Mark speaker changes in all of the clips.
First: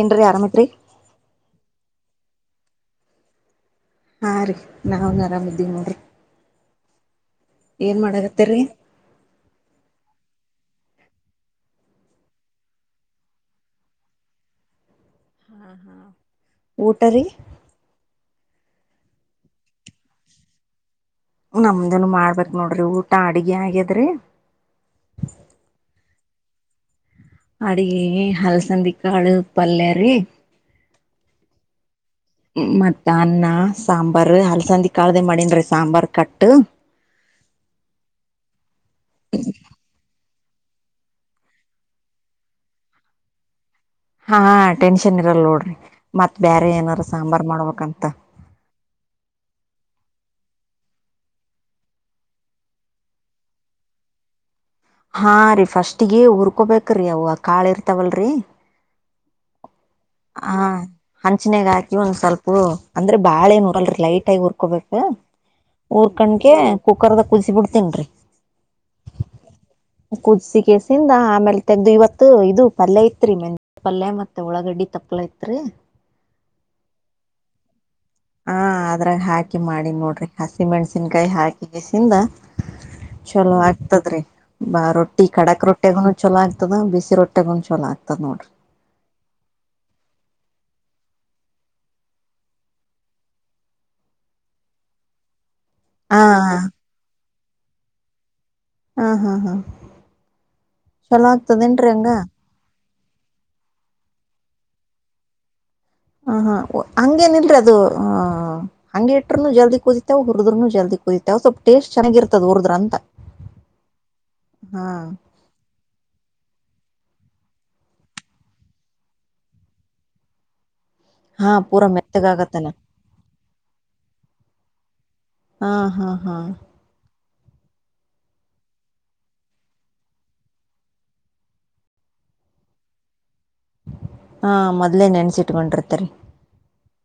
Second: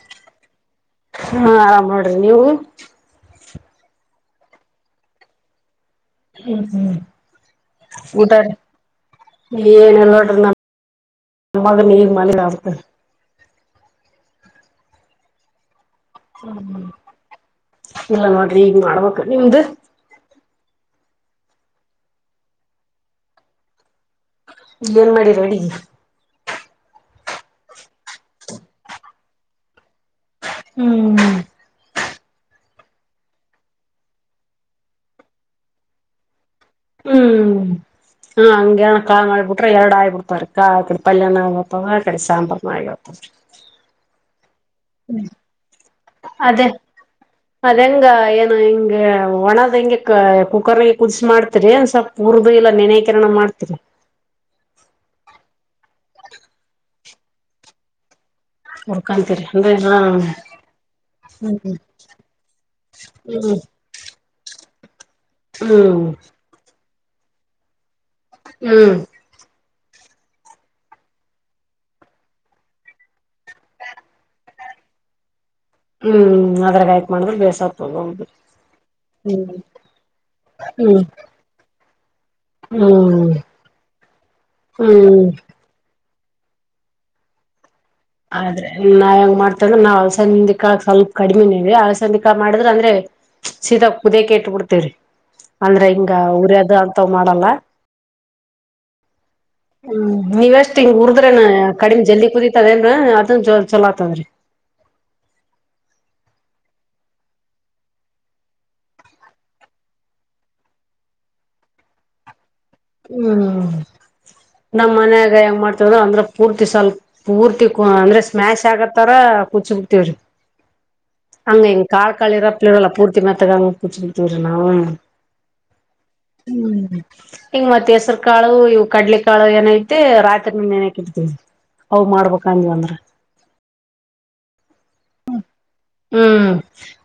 Speaker 1: ಏನ್ರಿ ಆರಾಮ ಐತ್ರಿ
Speaker 2: ಹಾ ಆರಾಮ್ ನೋಡ್ರಿ ನೀವು
Speaker 1: ಹಾ ರೀ ನಾವ್ನ ಆರಾಮ ಇದ್ದೀವಿ ನೋಡ್ರಿ.
Speaker 2: ಹ್ಮ ಹ್ಮ
Speaker 1: ಏನ್
Speaker 2: ಊಟ
Speaker 1: ಮಾಡಾಕತ್ತೇರಿ
Speaker 2: ಏನಲ್ಲ ನೋಡ್ರಿ ನ ನಮ್ಮಾಗ ನೀರ ಮಾಡಲೆನ ಅ
Speaker 1: ಹಾ ಹಾ
Speaker 2: ಹ್ಮ್ಇಲ್ಲ ನೋಡ್ರಿ ಈಗ ಮಾಡ್ಬೇಕ ನಿಮ್ದ
Speaker 1: ನಮ್ದನ ಮಾಡ್ಬೇಕ್ ನೋಡ್ರಿ ಊಟ ಅಡ್ಗೆ ಆಗ್ಯದ್ರಿ.
Speaker 2: ಇಲ್ಲೇನ ಮಾಡಿರಿ ಅಡಿಗಿ
Speaker 1: ಅಡಿಗಿ ಹಲಸಂದಿ ಕಾಳ ಪಲ್ಯಾರಿ.
Speaker 2: ಹ್ಮ.
Speaker 1: ಮತ್ತ ಅನ್ನ ಸಾಂಬಾರ ಅಲ್ಸಂದಿ ಕಾಳ್ದ ಮಾಡನ್ರರಿ ಸಾಂಬಾರ್ ಕಟ್
Speaker 2: ಹ್ಮ ನಂಗೇನ ಕಾಳ ಮಾಡ ಬಿಟ್ರ ಎರಡ ಆಗಿ ಬಿಡ್ತಾವರಿ. ಕ ಕಡೆ ಪಲ್ಯಾಣ ಆತ ಆ ಕಡೆ ಸಾಂಬಾರ್ ನಾಗವತ
Speaker 1: ಹಾ ಟೆನ್ಷನ್
Speaker 2: ಹ್ಮ
Speaker 1: ಇರಲ್ ನೋಡ್ರಿ ಮತ್
Speaker 2: ಅದೇ
Speaker 1: ಬೇರೆ ಏನಾರ ಸಾಂಬಾರ್
Speaker 2: ಅದಂಗ
Speaker 1: ಮಾಡ್ಬೇಕಂತ
Speaker 2: ಏನ ಹಿಂಗ ಒಣದ ಹೆಂಗೆ ಕ ಕರೆ ಕುದಿಸಿ ಮಾಡ್ತರಿ ಒಂದ್ ಸ್ವಲ್ಪ ಉರ್ದು ಎಲ್ಲಾ ನೆನಾಯಕಿರಣ ಮಾಡ್ತೀರಿ.
Speaker 1: ಹಾ ರೀ ಫಸ್ಟ್ಗ ಉರ್ಕೊಬೇಕ್ರೀ ಅವು ಕಾಳ ಇರ್ತಾವಲ್ರಿ.
Speaker 2: ಹುರ್ಕಳ್ತರಿ.
Speaker 1: ಹ ಹಂಚನಾಗ ಹಾಕಿ ಒಂದ ಸ್ವಲ್ಪ ಅಂದ್ರ
Speaker 2: ಹ್ಮ್
Speaker 1: ಬಾಳ ನೋಡಲ್ರಿ ಲೈಟ್ ಆಗಿ ಉುರ್ಕೋಬೇಕು.
Speaker 2: ಹ್ಮ್ ಹ್ಮ್
Speaker 1: ಊರ್ಕಂಡಕ ಕುಕ್ಕರ್ದಾಗ ಕೂಗಿಸಿ ಬಿಡ್ತೇನ್ರೀ
Speaker 2: ಹ್ಮ್
Speaker 1: [inaudible] ಕುದಿಸಿ ಕೇಸಿಂದ ಆಮೇಲೆ ತೆಗ್ದು ಇವತ್ತು ಇದು ಪಲ್ಯ ಐತ್ರಿ ಮೆಂತ್ಯ ಪಲ್ಯ ಮತ್ತೆ ಒಳಗಡ್ಡಿ ತಪ್ಲ ಇತ್ರಿ
Speaker 2: ಹ್ಮ್ ಅದ್ರಾಗ ಆಯ್ಕ್ ಮಾಡ್ರ ಬೇಸವ
Speaker 1: ಹಾ ಅದ್ರಾಗ ಹಾಕಿ ಮಾಡಿ ನೋಡ್ರಿ
Speaker 2: ಹ್ಮ್
Speaker 1: ಹಸಿಮೆಣಸಿನ್ಕಾಯಿ ಹಾಕ ಬಸಿಂದ
Speaker 2: ಹ್ಮ್
Speaker 1: ಚಲೋ ಆಗ್ತದ್ರೀ
Speaker 2: ಹ್ಮ್
Speaker 1: ರೊಟ್ಟಿ ಕಡಾಕ್ ರೊಟ್ಟಿಗುನು ಚಲೋ ಆಯ್ತದ ಬಿಸಿ ರೊಟ್ಟೆಗುನುಚಲೋ ಆಗ್ದೆ
Speaker 2: ಆದ್ರೆ ನಾವಯಂಗ ಮಾಡ್ತಂದ್ರ ನಾವ್ ಹಲಸಂದೆ ಕಾಳ್ ಸ್ವಲ್ಪ ಕಡಿಮೆನಿ ಹಲಸಂದಿ ಕಾಳ್ ಮಾಡಿದ್ರ ಅಂದ್ರೆ ಸೀದ ಕುಡಿಯಾಕ್ ಇಟ್ ಬಿಡ್ತೇವ್ರಿ ಅಂದ್ರೆ ಹಿಂಗ
Speaker 1: ಆ
Speaker 2: ಉರಿಯದ್
Speaker 1: ಹಾ
Speaker 2: ಅಂತವ್ ಮಾಡಲ್ಲ
Speaker 1: ಹಾ ಹಾ
Speaker 2: ಹ್ಮ್ ನೀವಷ್ಟ್ ಹಿಂಗ
Speaker 1: ಚಲೋ
Speaker 2: ಉರ್ದ್ರೆನ
Speaker 1: ಆಗ್ತದೇನ್ರಿ
Speaker 2: ಕಡಿಮ್
Speaker 1: ಹಂಗ
Speaker 2: ಜಲ್ದಿ ಕುದೀತದ್ರಿ ಹ ಅದ ಚಲೋಅತಂದ್ರಿ
Speaker 1: ಹ ಹಾ ಹಂಗೇಏನ ಇಲ್ರಿ ಅದು ಹಂಗ ಇಟ್ರರುನು ಜಲ್ದಿ ಕುದಿತಾವ್ ಉರ್ದ್ರುನು ಜಲ್ದಿ ಕುದಿತಾವ್ ಯಾವ ಸ್ವಲ್ಪ ಟೇಸ್ಟ್ ಚೆನ್ನಾಗಿರ್ತಾವ ಉರಿದ್ರೆ
Speaker 2: ಹ್ಮ್ ನಮ್ಮ
Speaker 1: ಹಾ
Speaker 2: ಮನ್ಯಾಗ ಹೆಂಗ ಮಾಡ್ತವದ ಅಂದ್ರೆ ಪೂರ್ತಿ ಸ್ವಲ್ಪ ಪೂರ್ತಿ ಅಂದ್ರೆ ಸ್ಮ್ಯಾಶ್ ಆಗತ್ತಾರ ಕುದಿಸಿಬಿಡ್ತ್ತಾವ್ರಿ
Speaker 1: ಹಾ
Speaker 2: ಅಂಗಂಗ
Speaker 1: ಪೂರಾ
Speaker 2: ಕಾಳ್ ಕಾಳ್
Speaker 1: ಮೆತ್ತಗಾಗತ್ತಲ್ಲ
Speaker 2: ಪಿಲ್ಲವಲ್ಲ ಪೂರ್ತಿ ಮೇತಗೆ
Speaker 1: ಹಾ ಹಾ ಹಾ
Speaker 2: ಹ್ಮ್ ಹಂಗ ಮತ್ತತ್ ಹೆಸರು ಕಾಳು ಇವು ಕಡಲೆ ಕಾಳು ಏನೈತೆ ರಾತ್ರಿ ನೆನೆಹಾಕಿ ಇಡ್ತವಿ ಅವು ಮಾಡ್ಬೇಕ ಅಂಗಂದ್ರೆ
Speaker 1: ಹಾ ಮೊದ್ಲೆೇ ನೆನ್ಸಿಟ್ಕೊಂಡ್ರಿ
Speaker 2: ಹ್ಮ್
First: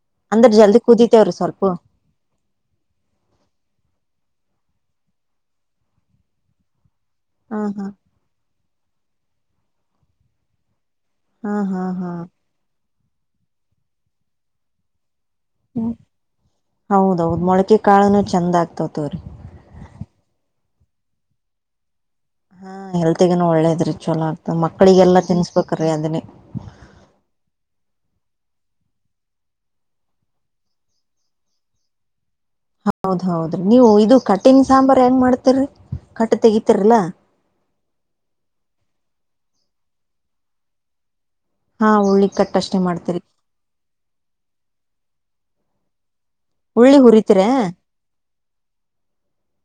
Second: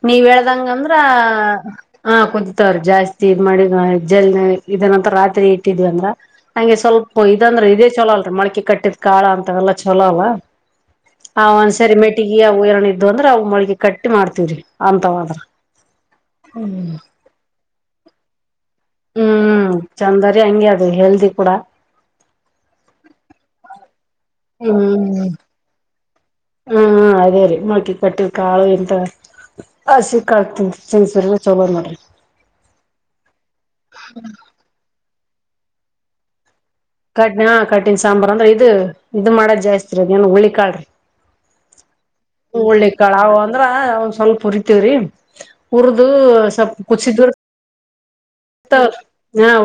Speaker 2: ನೀವ್ ಹೇಳಿದಂಗೆ ಅಂದ್ರ
Speaker 1: ಕುದಿತೇವ್ರಿ ಸ್ವಲ್ಪ
Speaker 2: ಹ ಕುಂತಾವ್ರಿ ಜಾಸ್ತಿ ಇದು [unintelligible] ಇದ ನಂತರ ರಾತ್ರಿ ಇಟ್ಟಿದ್ವಿ ಅಂದ್ರ ಅಂಗೆ ಸ್ವಲ್ಪ
Speaker 1: ಹಾ
Speaker 2: ಇದಂದ್ರೆ
Speaker 1: ಹಾ
Speaker 2: ಇದೇ ಚಲೋ ಅಲ್ರಿ ಮೊಳಕೆ ಕಟ್ಟ ಕಾಳ ಅಂತ ಎಲ್ಲಾ ಚಲೋ ಅಲ್ಲ ಆ
Speaker 1: ಹಾ ಹಾ
Speaker 2: ಒಂದ್ಸರಿ
Speaker 1: ಹಾ
Speaker 2: ಮೆಟ್ಟಿಗೆ ಇದು ಅಂದ್ರೆ ಅವು ಮೊಳಗಿ ಕಟ್ಟಿ ಮಾಡ್ತೀವ್ರಿ ಅಂತವಾದ್ರ
Speaker 1: ಹ್ಮ
Speaker 2: ಹ್ಮ್
Speaker 1: ಹೌದೌದ ಮೊಳಕೆ ಕಾಳನು ಚೆಂದ ಆಗ್ತವ ತೋರಿ
Speaker 2: ಹೆಲ್ತ್ ಕೂಡ
Speaker 1: ಹಾ ಹೆಲ್ತ್ಗನು ಒಳ್ಳೇದ್ರಿ ಚಲೋ ಆಗ್ತ ಮಕ್ಳಿಗೆಲ್ಲಾ
Speaker 2: ಹ್ಮ್
Speaker 1: ತಿನ್ಸ್ಬೇಕ್ರೀ ಅದನ್ನಿ
Speaker 2: ಹ್ಮ ಅದೇ ರೀ ಮೊಳ್ಕಿ ಕಟ್ಟಿದು ಕಾಳು ಇಂತವು ಹಸಿ ಕಾಳು ತಿನಿಸಿದ್ರೆ ಚಲೋ ನೋಡ್ರಿ
Speaker 1: ಹೌದ್ ಹೌದ್ರಿ ನೀವು ಇದು ಕಟಿನ್ ಸಾಂಬಾರ್ ಹೆಂಗ ಮಾಡ್ತರರಿ ಕಟ್ ತೆಗಿ
Speaker 2: ಕಟ್ ಹಾ ಕಟನ್ ಸಾಂಬಾರ್ ಅಂದ್ರೆ ಇದು ಇದು ಮಾಡದ ಜಾಸ್ತಿರದ ಏನ್ ಹುಳಿಕಾಳ್ರಿ
Speaker 1: ಹಾ ಉಳ್ಳಿ ಕಟ್ ಅಷ್ಟೇ
Speaker 2: ಹುಳ್ಳಿ ಕಾಳ
Speaker 1: ಮಾಡ್ತೀರಿ
Speaker 2: ಅಂದ್ರ ಅವ ಸ್ವಲ್ಪ ಉರಿತಿವ್ರಿ ಉರ್ದು
Speaker 1: ಉಳ್ಳಿ ಹುರಿತಿರ
Speaker 2: [unintelligible]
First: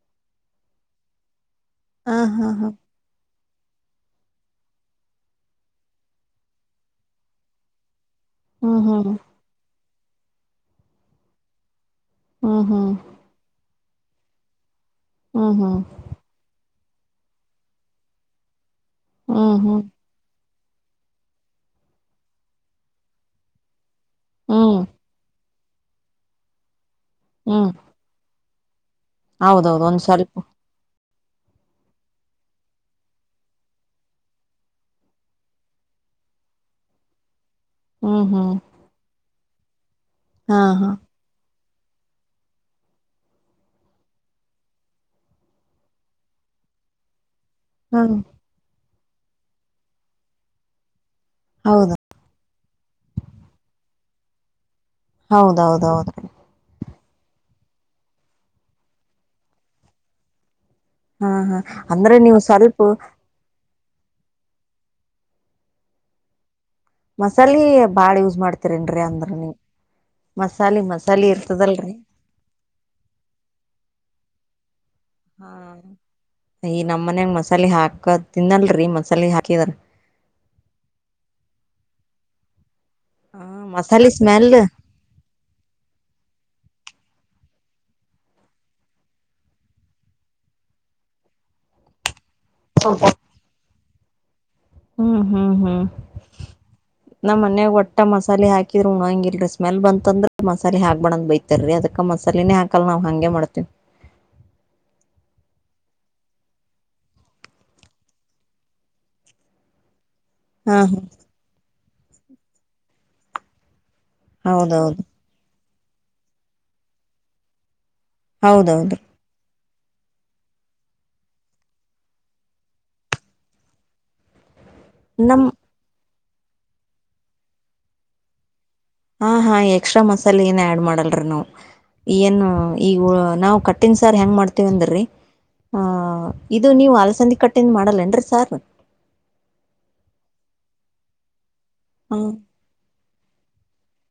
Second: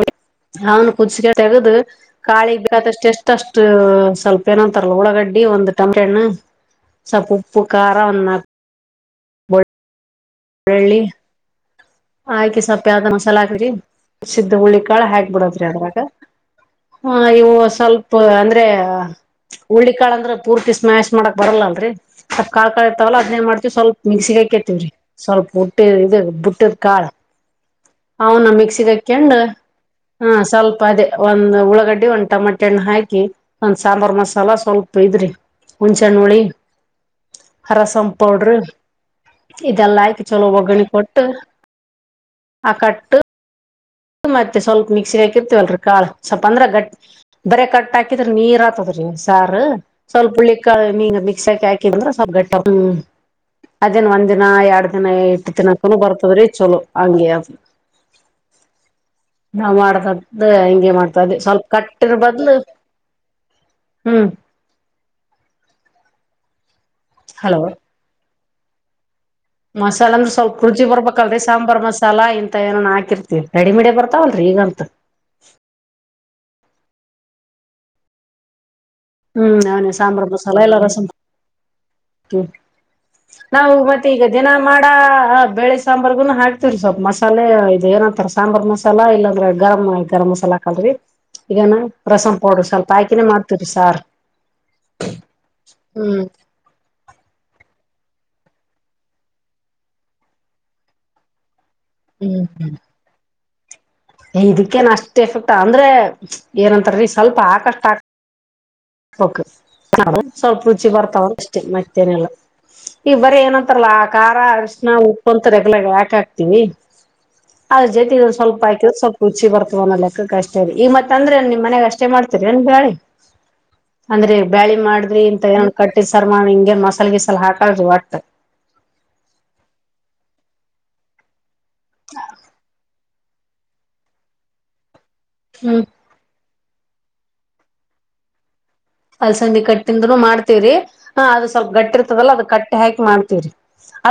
Speaker 2: ಅವುನ ಕುಸ್ಕಾ ತೆಗದು
Speaker 1: ಹಾ ಹಾ
Speaker 2: ಕಾಳಿಗೆ
Speaker 1: ಹಾ
Speaker 2: ಬೇಕಾದಷ್ಟು ಅಷ್ಟ ಇಷ್ಟು ಸ್ವಲ್ಪ ಏನೋಂತರಲ್ಲ ಉಳ್ಳಾಗಡ್ಡಿ ಒಂದು ಟೊಮೊಟೊ ಹಣ್ಣು ಸ್ವಲ್ಪ ಉಪ್ಪು ಖಾ
Speaker 1: ಹ್ಮ್ ಹ್ಮ
Speaker 2: [unintelligible] ಆಯ್ಕಿ
Speaker 1: ಹ್ಮ್
Speaker 2: ಸೊಪ್ಪೆ ಆದ
Speaker 1: ಹ್ಮ್
Speaker 2: ಮಸಾಲ ಹಾಕ್ರಿ ಮಿಕ್ಕಿದು ಹುಳ್ಳಿಕಾಳ
Speaker 1: ಹ್ಮ್ ಹ್ಮ್
Speaker 2: ಹಾಕ್ಬಿಡದ್ರಿ ಅದ್ರಾಗ ಹಾ ಇವು ಸ್ವಲ್ಪ ಅಂದ್ರೆ
Speaker 1: ಹ್ಮ್ ಹ್ಮ್ ಹ್ಮ್
Speaker 2: ಹುಳ್ಳಿಕಾಳ್ ಅಂದ್ರೆ ಪೂರ್ತಿ ಸ್ಮ್ಯಾಶ್ ಮಾಡಾಕ್ ಬರಲ್ಲ ಅಲ್ರಿ ಅ ಕಾ ಕಾ ಇರ್ತವಲ್ಲ ಅದನೇ ಮಾಡ್ತಿವಿ ಸ್ವಲ್ಪ ಮಿಕ್ಸಿಂಗೆ
Speaker 1: ಹ್ಮ್
Speaker 2: ಹಾಕೊಂತೀವಿರಿ ಸ್ವಲ್ಪ ಉುಟ್ಟ ಇ ಬುಟ್ಟದ್ ಕಾಳ್
Speaker 1: ಹ್ಮ
Speaker 2: ಅವನ ಮಿಕ್ಸಿಗೆ ಹಾಕೊಂಡು ಹಾ ಸ್ವಲ್ಪ ಅದೇ ಒಂದ್ ಉಳ್ಳಾಗಡ್ಡಿ ಒಂದ್ ಟಮೋಟೆ ಹಣ್ಣ ಹಾಕಿ ಒಂದ್ ಸಾಂಬಾರ್ ಮಸಾಲ ಸ್ವಲ್ಪ ಇದ್ರಿ ಹುಂನ್ಸೆನ್ ಹುಳ್ಳಿ ರ ರಸಂ
Speaker 1: ಹ್ಮ್ ಹ್ಮ್
Speaker 2: ಪೌಡ್ರು ಇದೆಲ್ಲ ಆಯಕು ಚಲೋ
Speaker 1: ಹಾ
Speaker 2: ಒಗ್ಗರಣಿ
Speaker 1: ಹಾ
Speaker 2: ಕೊಟ್ಟು ಅಕಟ್ಟ ಮತ್ತೆ ಸ್ವಲ್ಪ ಮಿಕ್ಸಿ ಹಾಕಿರ್ತೀವಲ್ರಿ ಕಾಳ ಸ್ವಲ್ಪ ಅಂದ್ರೆ ಗಟ್ ಬರ ಕಟ್
Speaker 1: ಹ್ಮ್
Speaker 2: ಹಾಕಿದ್ರೆ ನೀರ್ ಆತದ ಸ್ವಲ್ ಮಿಂದ
Speaker 1: ಹೌದು
Speaker 2: ಸ್ಲ್ಪ ಹ ದಿನ ಒಂದ್ನ ಎರಡ್ ದಿನ ಇಟ್ಟು ದಿನಕ್ಕೂ
Speaker 1: ಹೌದೌದೌದ್ರಿ
Speaker 2: ಬರ್ತದ್ರೀ ಚಲೋ ಹಂಗಗೆ ಅದು ನಾ ಮಾಡದ್ದ
Speaker 1: ಹಾ
Speaker 2: ಮಾಡ್ತದೆ
Speaker 1: ಹಾ
Speaker 2: ಸ್ವಲ್ಪ ಕಟ್ಟರ
Speaker 1: ಅಂದ್ರೆ ನೀವು
Speaker 2: ಬದ್ಲು
Speaker 1: ಸ್ವಲ್ಪ
Speaker 2: ಹ್ಮ್ ಹಲೋ
Speaker 1: ಮಸಾಲೆ ಬಾಳ್ ಯೂಸ್ ಮಾಡ್ತರಿನ್ರರಿ ಅಂದ
Speaker 2: ಮಸಾಲ ಅಂದ್ರ ಸ್ವಲ್ಪ ರುಚಿ ಬರ್ಬೇಕಲ್ರರಿ ಸಾಂಬಾರ್
Speaker 1: ಇರ್ತದಲ್ರಿ
Speaker 2: ಮಸಾಲ ಇಂತ ಏನ ಹಾಕಿರ್ತಿವಿ ರೆಡಿಮಿಡಿ ಬರ್ತಾವಲ್ರಿ ಈಗ
Speaker 1: ಹಾ ಈ ನಮ್ಮ್ ಮನ್ಯಾಗ ಮಸಾಲೆ ಹಾಕ ತಿನ್ನಲ್ರಿ ಮ
Speaker 2: ಹ್ಮ್ ನೇ ಸಾಂಬಾರ ಮಸಾಲ ಎಲ್ಲಾ ರಸ
Speaker 1: ಹ
Speaker 2: ನಾವು ಮತ್ತೆ
Speaker 1: ಮಸಾಲೆ
Speaker 2: ಈಗ ದಿನ
Speaker 1: ಸ್ಮೆಲ್
Speaker 2: ಮಾಡ ಬೇಳೆ ಸಾಂಬಾರ್ಗುನು ಹಾಕ್ತವ್ರಿ ಸ್ವಲ್ಪ ಮಸಾಲೆ ಇದು ಏನಂತಾರ ಸಾಂಬಾರ್ ಮಸಾಲಾ ಇಲ್ಲಾಂದ್ರೆ ಗರಂ ಗರಂಮಸಾಲಾಕಲ್ರಿ ಈಗೇನ ರಸ ಹೌಡ್ರ ಸ್ವಲ್ಪ ಆಯ್ಕೆಮಾಡ್ತಿರಿ ಸಾರ್
Speaker 1: ಹ್ಮ್ ಹ್ಮ್ ಹ್ಮ್ ನಮ್ಮ ಮನ್ಯಾಗ ಒಟ್ಟ ಮಸಾಲೆ ಹಾಕಿದ್ರರು ಉಣಂಗಲ್ ಸ್ಮಲ್ ಬಂತಂದ್ರೆ ಮಸಾಲ ಹಾಕ್ ಬಣಂದ್ ಬೈತ ರಿ ಅದಕ್ಕ
Speaker 2: ಹ್ಮ್
Speaker 1: ಮಸಾಲಿನೇ
Speaker 2: ಹ್ಮ್
Speaker 1: ಹಾಕಲ್ಲ ನಾವವು ಹಂಗೆ ಮಾಡ್ತವಿ
Speaker 2: ಇದಕ್ಕೇನ್ ಅಷ್ಟ್ ಎಫೆಕ್ಟ್ ಅಂದ್ರೆ ಏನಂತಾರೀ ಸ್ವಲ್ಪ ಹಾಕಷ್ಟಕ್ ಓಕ ಸ್ವಲ್ಪ
Speaker 1: ಹಾ
Speaker 2: ರುಚಿ
Speaker 1: ಹಾ
Speaker 2: ಬರ್ತಾವ ಅಷ್ಟೇ ಮತ್ತೆ ಏನ್ ಇಲ್ಲ ಈ ಬರೀ ಏನಂತಾರಲ್ಲ ಆ ಖಾರ ಅರ್ಶಿನ
Speaker 1: ಹೌದೌದು
Speaker 2: ಉಪ್ಪುಂತಾರೆ ಹಾಕ ಹಾಕ್ತಿವಿ ಅದ ಜತಿ ಸ್ವಲ್ಪ ಹಾಕಿದ
Speaker 1: ಹೌದೌದು
Speaker 2: ಸ್ವಲ್ಪ ರುಚಿ ಬರ್ತ ಒ ಲೆಕ್ಕ ಕಷ್ಟ ಇರಿ ಈಗ ಮತ್ತ ಅಂದ್ರೆ ನಿಮ್ಮ ಮನೆಗ್ ಅಷ್ಟೇ ಮಾಡ್ತರಿ ಅಏನ್ ಬಾಳಿ ಅಂದ್ರೆ ಬ್ಯಾಳಿ ಮಾಡಿದ್ರಿ ಇಂತ
Speaker 1: ನಮ್
Speaker 2: ಏನ ಕಟ್ಟಿದ್ ಸರ್ಮನ್ ಹಿಂಗೇನ್ ಮಸಾಲೆ ಗೀಸಲ್ ಹಾಕಲ್ ಆ್ತ
Speaker 1: ಹಾ ಹಾ ಎಕ್ಸ್ಟ್ರಾ ಮಸಾಲೆ ಏನ ಆಡ್ ಮಾಡಲ್ರಿ ನಾವವು ಏನು ಈ ನಾವು ಕಠಿನ್ ಸಾರ್ ಹೆಂಗ್ ಮಾಡ್ತೀವ ಅಂದೀ ಆ
Speaker 2: ಹ್ಮ್
Speaker 1: ಇದು ನೀವು ಅಲಸಂದಿ ಕಟ್ಟೆಯಿಂದ ಮಾಡಲ್ಲೇನ್ರರಿ ಸಾರ್
Speaker 2: ಅಲ್ಸಂದಿ ಕಟ್ಟಿಂದನನು ಮಾಡ್ತೇವ್ರರಿ ಹ ಅದು ಸ್ವಲ್ಪ ಗಟ್ಟಿ
Speaker 1: ಹ್ಮ
Speaker 2: ಇರ್ತದಲ್ಲ ಅದ ಕಟ್ಟಿ ಹಾಕಿ ಮಾಡ್ತೇವ್ರಿ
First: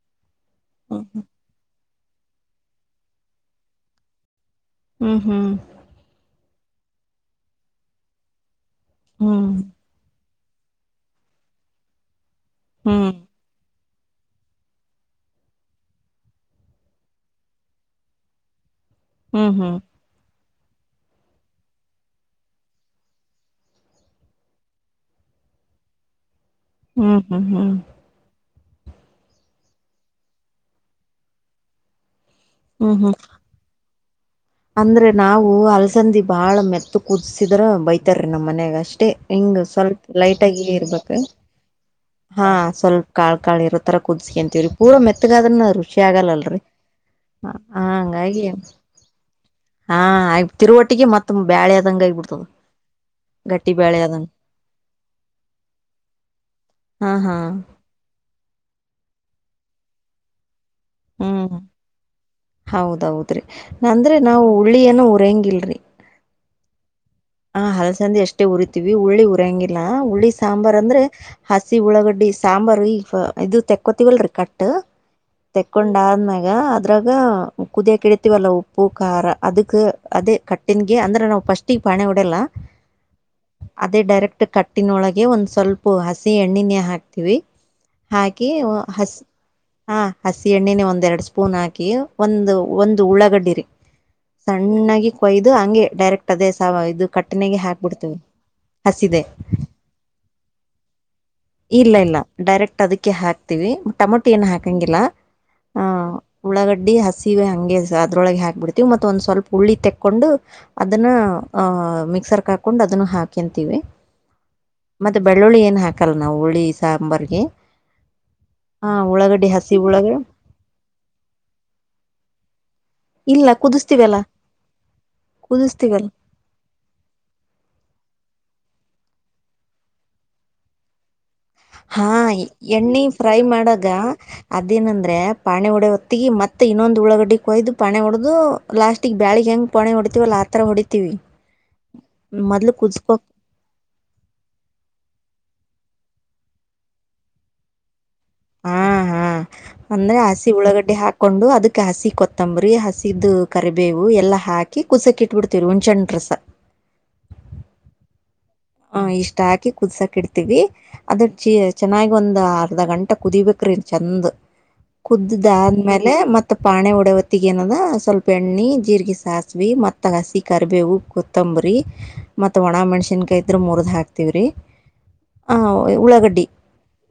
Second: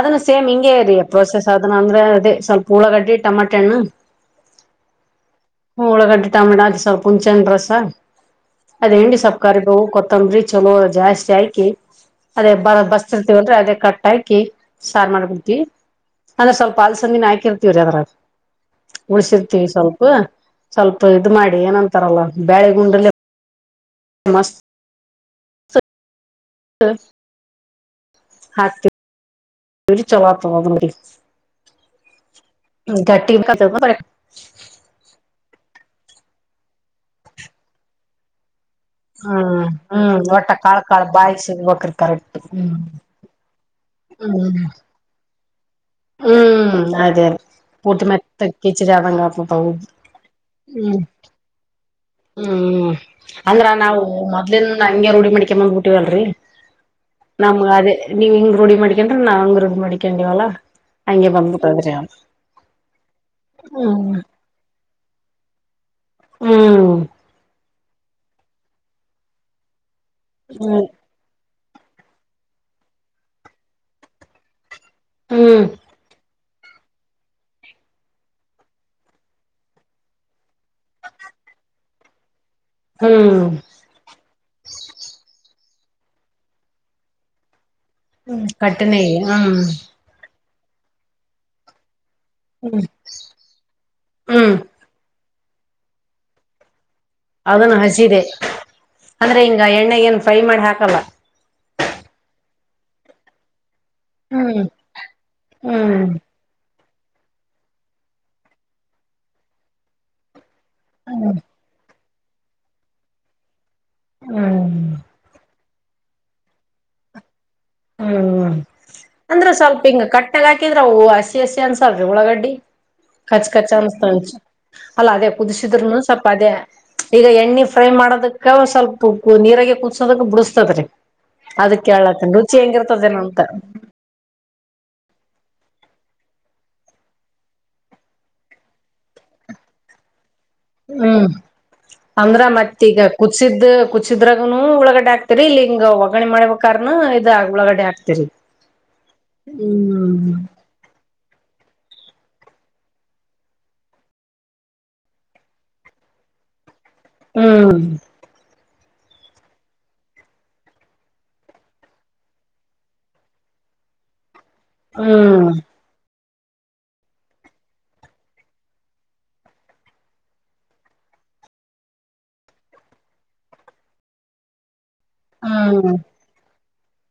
Speaker 2: ಅದನ್ನ ಸೇಮ್ ಹಿಂಗಗೆ ರೀ ಪ್ರೊಸೆಸ್ ಅದನ್ನ ಅಂದ್ರೆ ಅದೇ ಸ್ವಲ್ಪ ಉಳ್ಳಾಗಡ್ಡಿ ಟಮಾಟೆ ಹಣ್ಣ
Speaker 1: ಹ್ಮ
Speaker 2: ಹ ಉಳ್ಳಾಗಡ್ಡಿ ಟೊಮೆಟ ಅದ್ ಸ್ವಲ್ಪ ಹುಣಚೆನ್ ರಸ ಅದ್ ಎಂಡಿ
Speaker 1: ಹ್ಮ್
Speaker 2: ಸಪ್ಪಕಾರಿ ಹೂವು ಕೊತ್ತಂಬರಿ ಚಲೋ ಜಾಸ್ತಿ ಆಯಕಿ ಅದೇ ಬರ
Speaker 1: ಹ್ಮ್
Speaker 2: ಬರ್ತಿರ್ತೇವಂದ್ರೆ ಅದೇ ಕ ಹಾಕಿ ಸಾರು ಮಾಡ್ಬಿಡ್ತಿವಿ ಅಂದ್ರೆ ಸ್ವಲ್ಪ ಹಲ್ಸಂದಿನ ಹಾಕಿರ್ತೀವ್ರೀ ಅದ್ರ
Speaker 1: ಹ್ಮ್ ಹ್ಮ್
Speaker 2: ಉಳಸಿರ್ತೀವಿ
Speaker 1: ಹ್ಮ್
Speaker 2: ಸ್ವಲ್ಪ ಸ್ವಲ್ಪ ಇದ್ ಮಾಡಿ ಏನಂತಾರಲ್ಲ ಬ್ಯಾಳೆ ಗುಂಡಲ್ಲಿ ಮಸ್
Speaker 1: ಹ್ಮ್ ಹ್ಮ್ ಹ್ಮ್
Speaker 2: ಹಾತ ಇರಿ ಚಲ ತ ಅದಡಿ
Speaker 1: ಹ್ಮ್
Speaker 2: ಗಾಟ್ಟಿ ಕತ ಹೊ
Speaker 1: ಸಂದಿ ಬಾಳ ಮೆತ್ತ ಕುದಸಿದ್ರ ಬೈತಾರೀ ನಮ್ಮ ಮನಯಾಗ ಅಷ್ಟೇ ಹಿಂಗ
Speaker 2: ಹ್ಮ್
Speaker 1: ಸ್ವಲ್ಪ
Speaker 2: ಹ್ಮ್
Speaker 1: ಲೈಟ್
Speaker 2: ಒಟ್ಟ
Speaker 1: ಆಗಿ
Speaker 2: ಕಾಳ್ ಕಾಳ್
Speaker 1: ಇರ್ಬೇಕ
Speaker 2: ಬಾಯಿಗ್ ಸಿಗ್ಬೇಕ್ರಿ ಕರೆಕ್ಟ್
Speaker 1: ಹಾ
Speaker 2: ಹ್ಮ್
Speaker 1: ಸ್ವಲ್ಪ ಕಾಳ್ ಕಾಳ ಇರುತ್ತೆ ತರ ಕುದ್ಕ
Speaker 2: ಹ್ಮ್
Speaker 1: ಅಂತೀವರಿ ಪೂರ ಮೆತ್ಗಾದ್ರ ಖುಷಿ ಆಗಲ್ಲಲ್ರಿ
Speaker 2: ಹ್ಮ್ ಅದೇ ಊಟ
Speaker 1: ಹಂಗಾಗಿ
Speaker 2: ಮೆತ್ತಗ್ ಕಿಚಡಿ ಆದಂಗ ಆತದ ಅವು
Speaker 1: ಹಾ ಆಯ
Speaker 2: ಹ್ಮ್
Speaker 1: ತಿರುವರುವಟಿಗೆ ಮತ್ತ ಬ್ಯಾಳೆದಂಗ ಆಗಬಿಡ್ತದ
Speaker 2: ಹ್ಮ್ ಅಂದ್ರ
Speaker 1: ಗಟ್ಟಿ
Speaker 2: ನಾವು
Speaker 1: ಬ್ಯಾಳೆದಂಗ
Speaker 2: ಹಂಗೆ ರೂಢಿ ಮಕಂದ್ ಬಿಟ್ಟವಲ್ರರಿ
Speaker 1: ಹಾ ಹಾ
Speaker 2: ನಮ್ ಅದೇ ನೀ ಹಂಗ ರೂಢಿ ಮಾಡಕೊಂಡ್ರ ನಾವು ಹಂಗ ರೂಢಿ ಮಾಡಕೊಂಡಿವವಲ್ಲ
Speaker 1: ಹ್ಮ್ ಹೌದೌದ್ರಿ
Speaker 2: ಹ್ಮ್
Speaker 1: ಅಂದ್ರೆ ನಾವು ಹುಳ್ಳಿಯನ ಉರಂಗಿಲ್ರಿ
Speaker 2: ಹ್ಮ್
Speaker 1: ಹ ಹಲ್ಸಂದೆ ಅಷ್ಟೇ ಉರಿತಿವಿ ಹುಳ್ಳಿ ಉರ್ಯಂಗಿಲ್ಲ ಹುಳ್ಳಿ ಸಾಂಬಾರ್
Speaker 2: ಹ್ಮ್
Speaker 1: ಅಂದ್ರೆ ಹಸಿ ಉಳ್ಳಾಗಡ್ಡಿ ಸಾಂಬಾರು ಈವ ಇದು ತೆಕ್ಕೋತವಲ್ರರಿ ಕಟ್ ಟ್ಟು ತೆಕ್ಕೊಂಡಾ ಆದ್ಮೇಕ. ಯಾ ಅದ್ರಾಗ ಕುದಿಯ ಕ ಇಡಿತೀವಲ್ಲ ಉಪ್ಪು ಖಾರ ಅದಕ್ ಅದೇ ಕಟ್ಟನ್ಗೆ ಅಂದ್ರೆ ನಾವು ಫಸ್ಟ್ಗ ಪಾಣೆ ಹೊಡೆಲ್ಲ
Speaker 2: ಹ್ಮ್
Speaker 1: ಅದೇ ಡೈರೆಕ್ಟ್ ಕಟ್ಟಿನೊಳಗೆ ಒಂದ ಸ್ವಲ್ಪ ಪು ಹಸಿ ಎಣ್ಣಿನ ಹಾಕ್ತವಿ ಹಾಕಿ
Speaker 2: ಹ್ಮ್
Speaker 1: ಹು
Speaker 2: ಕಟ್ಟನೆ
Speaker 1: ಹಸ್
Speaker 2: ಹ್ಮ್
Speaker 1: ಹ. [unintelligible] ಎಣ್ಣನೆ ಒಂದ ಎರಡು ಸ್ಪೂನ್ ಹಾಕಿ ಒಂದ
Speaker 2: ಹ್ಮ್
Speaker 1: ಒಂದ ಉಳ್ಳಾಗಡ್ಡಿ ರಿ
Speaker 2: ಹ್ಮ್
Speaker 1: ಸಣ್ಣಾಗಿ ಕೊಯ್ದು ಹಂಗೆ ಡೈರೆಕ್ಟ್ ಅದೇ ಸಾವ ಇದು. ಕಟ್ಟನ್ಯಾಗೆ
Speaker 2: ಅದನ್ನು
Speaker 1: ಹಾಕ್ಬಿಡ್ತೇವೆ
Speaker 2: ಹಸಿದೆ
Speaker 1: ಹಸಿದೆ.
Speaker 2: ಅಂದ್ರೆ ಹಿಂಗ ಎಣ್ಣೆಗ ಏನ್ ಫ್ರೈ ಮಾಡಿ ಹಾಕಲ್ಲ
Speaker 1: ಇಲ್ಲ ಇಲ್ಲ ಡೈರೆಕ್ಟ್ ಅದಕ್ಕೆ ಹಾಕ್ತಿವಿ. ಟಮಟ ಏನ
Speaker 2: ಹ್ಮ್
Speaker 1: ಹಾಕಂಗಿಲ್ಲ ಅ
Speaker 2: ಹ್ಮ್
Speaker 1: ಉಳ್ಳಾಗ ಡ್ಡಿ ಹಸಿವೆ ಹಂಗೆ ಅದರೊಳಗೆ ಹಾಕಿಬಿಡ್ತೀವಿ ಮತ್ತೆ ಒಂದು ಸ್ವಲ್ಪ ಹುರಳಿ ತೆಕ್ಕೊಂಡು ಅದನ್ನ.
Speaker 2: ಹ್ಮ್
Speaker 1: ಅ ಮಿಕ್ಸರ್ ಕ ಹಾಕೊಂಡು ಅದನ್ನು ಹಾಕಂತೀವಿ.
Speaker 2: ಹ್ಮ್
Speaker 1: ಮತ್ತ ಬೆಳ್ಳುಳ್ಳಿ ಏನ್ ಹಾಕಲ್ಲ ನಾವ ಹುರಳಿ ಸಾಂಬರ್ ಗೆ.
Speaker 2: ಅಂದ್ರ ಸ್ವಲ್ಪ ಹಿಂಗ ಕಟ್ಟಗ್ ಹಾಕಿದ್ರ ಅವು ಹಸಿ ಹಸಿ ಅನ್ಸಲ್ರಿ ಉಳಗಡ್ಡಿ. ಕಚ್
Speaker 1: ಇಲ್ಲ
Speaker 2: ಕಚ್
Speaker 1: ಕುದಿಸ್ತೀವಲ್ಲಾ
Speaker 2: ಅನಿಸ್ತಾವ ಅಲ್ಲ ಅದೇ ಕುದಿಸಿದ್ರೂನು
Speaker 1: ಕುದಿಸ್ತೀವಲ್ಲ
Speaker 2: ಸ್ವಲ್ಪ ಅದೇ. ಈಗ ಎಣ್ಣೆ ಫ್ರೈ ಮಾಡೋದಕ್ಕೆ ಸ್ವಲ್ಪ ನೀರಾಗ ಕುದಸೋದಕ್ ಬುಡಸ್ತತ್ರಿ. ಅದ
Speaker 1: ಹಾಂ
Speaker 2: ಕೇೇಳತನ್ನ ರುಚಿ ಹೆಂಗಿರ್ತದ ಏನೋ ಅಂತ.
Speaker 1: ಅದೇನಂದ್ರೆ ಪಾಣಿ ಹೊಡೆ ಹೊತ್ತಿಗೆ ಮತ್ತೆ ಇನ್ನೊಂದು ಉಳ್ಳಾಗಡ್ಡೆ ಕೊಯ್ದು ಪಾಣೆ ಹೊಡೆದು ಲಾಸ್ಟಿಗ. ಬ್ಯಾಳಿಗ್ ಹೆಂಗೆ ಪಾಣಿ ಹೊಡಿತೀವಲ್ಲ ಆ ಥರ ಹೊಡಿತೀವಿ.
Speaker 2: ಹ್ಮ್ ಅಂದ್ರ
Speaker 1: ಮೊದಲು
Speaker 2: ಮತ್ತ ಈಗ
Speaker 1: ಕುದ್ಸ್ಕೊ
Speaker 2: ಕುದಿಸಿದ್ದ ಕುಸಿದ್ರಾಗನು ಒಳಗಡೆ ಆಗ್ತರಿ ಇಲ್ಲಿಗ ಹಿಂಗ ಒಗ್ಗರಣಿ ಮಾಡ್ಬೇಕ ಅರ್ನು ಇದ ಉಳ್ಳಾಗಡ್ಡಿ ಹಾಕ್ತೀರಿ.
Speaker 1: ಹಾ ಹಾ ಅಂದ್ರೆ ಹಸಿ ಉಳ್ಳಾಗಡ್ಡಿ ಹಾಕೊಂಡು ಅದಕ್. ಹಸಿ ಕೊತ್ತಂಬ್ರಿ ಹಸಿದ ಕರಿಬೇವು ಎಲ್ಲ ಹಾಕಿ ಕುಸಕ್ ಇಟ್ಟಟ್ಬಿಡ್ತೇವ ಹುಣಚೆ ಹಣ್ಣ ರಸ. [inaudible]
Speaker 2: ಹ್ಮ್.
Speaker 1: ಹ ಇಷ್ಟ ಹಾಕಿ ಕುದಸಾಕ್ ಇಡ್ತೀವಿ ಅದು ಚಿ ಚೆನ್ನಾಗಿ ಒಂದ್ ಅರ್ಧ ಗಂಟೆ ಕುದಿಬೇಕ. ರಿ ಚಂದ
Speaker 2: ಹ್ಮ್
Speaker 1: ಕುದ್ದುದಾದ್ಮೇಲೆ ಮತ್ತ ಮತ್ತ ಪಾಣೆ ಒಡೆ ಹೊತ್ತಿಗೆ ಏನದ ಸ್ವಲ್ಪ ಎಣ್ಣಿ ಜೀರಿಗೆ ಸಾಸ್ವಿ ಮತ್ತ ಹಸಿ ಕರಿಬೇವೂ ಕೋತಂ ಬರಿ ಮತ್ತ ಒಣ ಮೆಣಸನ್ಕಾಯಿ ಇದ್ರ ಮೂರ್ದ ಹಾಕ್ತಿವ್ರಿ ಆ ಉಳ್ಳಾಗಡ್ಡಿ.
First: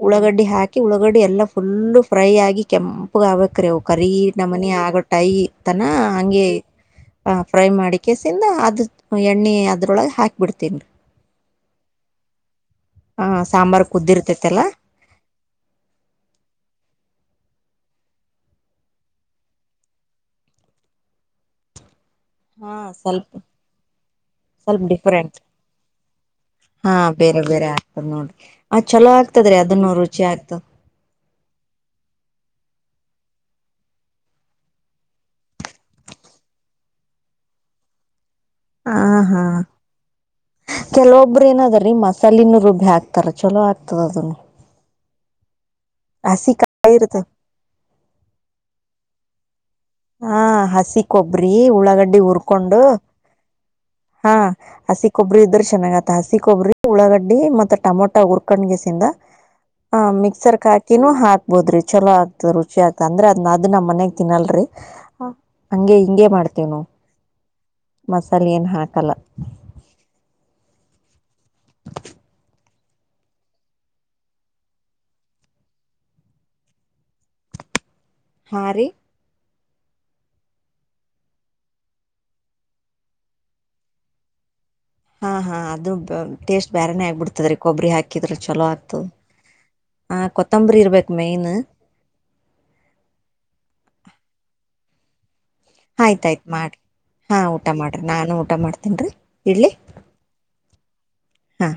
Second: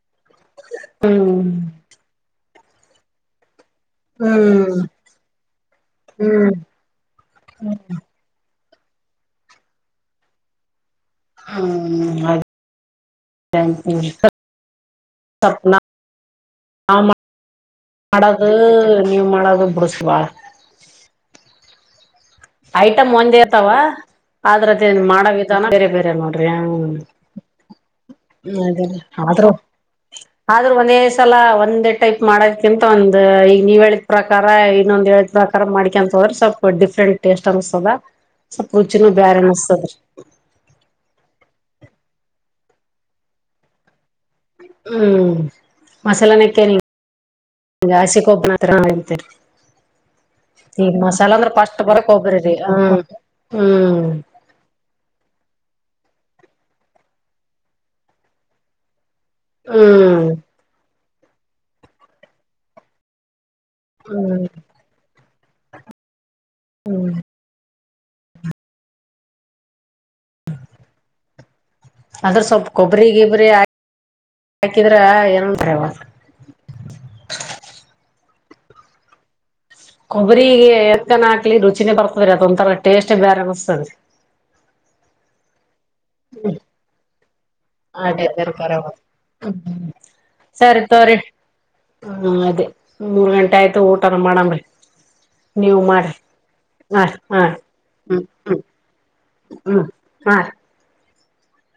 Speaker 1: ಉಳ್ಳಾಗಡ್ಡಿ ಹಾಕಿ ಉಳ್ಳಗಡ್ಡೆ ಎಲ್ಲಾ
Speaker 2: ಹ್ಮ್
Speaker 1: ಫುಲ್ಲು ಫ್ರೈ ಆಗಿ ಕೆಂಪಗ ಆಗ್ಬೇಕ್ರಿ ಅವ. ಕರಿ ನಮನಿ ಆಗೋ ಟ್ಟೈ ತನ ಹಂಗೆ ಆ ಫ್ರೈ ಮಾಡಿಕಸಿಂದ ಅದ ಎಣ್ಣೆ ಅದ್ರೊಳಗೆ ಹಾಕಿಬಿಡ್ತೇನ್ರಿ.
Speaker 2: ಹ್ಮ್ ಅದ.
Speaker 1: ಹ ಸಾಂಬಾರ ಕುದ್ದಿರ್ತೈತೆಲ್ಲಾ.
Speaker 2: ತಪ್ಪ ನಾ. [unintelligible] ನೀವ್ ಮಾಡದು ಬಿರುಸ ಬಾಳ್.
Speaker 1: ಹಾ
Speaker 2: ಐಟಮ್
Speaker 1: ಸ್ವಲ್ಪ
Speaker 2: ಒಂದೇ ಇರ್ತಾವ.
Speaker 1: ಸ್ವಲ್ಪ
Speaker 2: ಆದ್ರದ ಮಾಡ
Speaker 1: ಡಿಫ್ರೆಂಟ್
Speaker 2: ವಿಧ ಬೇರೆ ಬೇರೆ ನೋಡ್ರಿ
Speaker 1: ಹಾ
Speaker 2: ಹ್ಮ್.
Speaker 1: ಬೇರೆ ಬೇರೆ ಆಗ್ತದ ನೋಡ್ರಿ ಆ ಚಲೋ
Speaker 2: ಆದ್ರರು
Speaker 1: ಆಗ್ತದ್ರಿ ಅದನ್ನು ರುಚಿ ಆಗ್ತದ
Speaker 2: ಆದ್ರೂ ಒಂದೇ ಸಲ ಒಂದೇ ಟೈಪ್ ಮಾಡೋದಕಿಂತ ಒಂದ ಈಗ. ನೀವ್ ಹೇಳಿದ್ ಪ್ರಕಾರ ಇನ್ನೊಂದ್ ಹೇಳಿದ್ ಪ್ರಕಾರ ಮಾಡಿಕೆಂತ ಹೋದ್ರ ಸ್ವಲ್ಪ ಡಿಫ್ರೆಂಟ್ ಟೇಸ್ಟ್ ಅನ್ಸ್ತದ. ಸ್ವಲ್ಪ ರುಚಿನೂ
Speaker 1: ಹ
Speaker 2: ಬ್ಯಾರೆ
Speaker 1: ಹಾ
Speaker 2: ಅನ್ಸ್ತದ್ರಿ
Speaker 1: ಕೆಲವೊಬ್ಬರ ಏನದ್ರೀ ಮಸಾಲೆನ್ನುರುಬ್ ಬ್ಬಿ ಹಾಕ್ತಾರ ಚೊಲೋ ಹತ್ತದ ಅದನ್ನು.
Speaker 2: ಹ್ಮ್ ಮಸಾಲ
Speaker 1: ಹಸಿ
Speaker 2: ನಕ್ಕೇರಿ
Speaker 1: ಕಾಯಿ ಇರುತ್ತ
Speaker 2: ಆಸಿಕೋಪನ ಹತ್ರ. ತ್ತಿರ.
Speaker 1: ಹಾ ಹಸಿ ಕೊಬ್ಬರಿ
Speaker 2: ಬರ
Speaker 1: ಉಳ್ಳಾಗಡ್ಡಿ
Speaker 2: ಕೊಬ್ಬ್ರಿರಿ
Speaker 1: ಹುರ್ಕೊಂಡು.
Speaker 2: ಹ್ಮ್ ಹ್ಮ್
Speaker 1: ಹಾ ಹಸಿ ಕೊಬ್ರಿ ಇದರು ಚೆನ್ನಾಗತ್ತ. ಹಾಸಿ ಕೊಬ್ರರಿ ಉಳ್ಳಾಗಡ್ಡಿ ಮತ್ತೆ ಟಮೊಟ ಉರ್ಕೊಂಡ್ಗೆಸಿಂದ ಆ
Speaker 2: ಹ್ಮ್
Speaker 1: ಮಿಕ್ಸರ್ ಹಾಕಿ. ನು ಹಾಕ್ಬೋದ್ರಿ ಚೊಲೋ ಆಗ್ತ ರುಚಿ ಆಗ್ತ ಅ್ರ ಅದ್ ಅ್ ನಮ್ಮ ಮನಯಗ್
Speaker 2: ಹ್ಮ್
Speaker 1: ತಿನ್ನಲ್ರರಿ. ಹ ಹಂಗೆ ಹಿಂಗೆ ಮಾಡ್ತಿವ್ ನಾವ್ - ಮಸಾಲ್ ಏನ್ ಹಾಕಲ್ಲ.
Speaker 2: ಅದ್ರ ಸ್ವಲ್ಪ ಕೊಬ್ಬರಿ ಗಿಬ್ರ ಹಾಕಿದ್ರ ಏನ [unintelligible] [inaudible]
Speaker 1: ಹಾ ರಿ
Speaker 2: ಕೊಬ್ಬ್ರಿಗೆ ಎತ್ಕನ್ ಹಾಕ್ಲಿ ರುಚಿನೇ ಬರ್ತದ್ರೀ ಅದೊಂಥರ ಟೇಸ್ಟ್ ಬೇರೆ ಅನಿಸ್ತದೆ.
Speaker 1: [inaudible] ಹಾ ಹಾ ಅದೂ ಟೇಸ್ಟ್ ಬೇರಾನೇ ಆಗ್ಬಿಡ್ತದ ರೀ ಕೊಬ್ಬರಿ ಹಾಕಿದ್ರ ಚಲೋ ಆಗ್ತದ.
Speaker 2: ಹ್ಮ
Speaker 1: ಆ ಕೊತ್ತಂಬರಿ
Speaker 2: ಸರಿ
Speaker 1: ಇರ್ಬೇಕ್
Speaker 2: ತಗೊರಿ.
Speaker 1: ಮೇನ್
Speaker 2: ಹ್ಮ ಅದೇ ಮೂರ್ ಗಂಟೆ ಆಯ್ತು ಊಟನೆ ಮಾಡನ್ ನ್ರಿ. ನೀವು ಮಾಡ್ರಿ
Speaker 1: ಆಯ್ತಾಯ್ತ್ ಮಾಡ್ರಿ
Speaker 2: ಮಾಡ್ ಹ ಹಾ
Speaker 1: ಊಟ ಮಾಡ್ರಿ
Speaker 2: ಹ್ಮ್
Speaker 1: ನಾನು ಊಟ
Speaker 2: ಹ್ಮ್
Speaker 1: ಮಾಡ್ತೇನ್ರಿ ಇಡ್ಲಿ
Speaker 2: ಹ್ಮ್ ಹಾ
Speaker 1: ಹಾ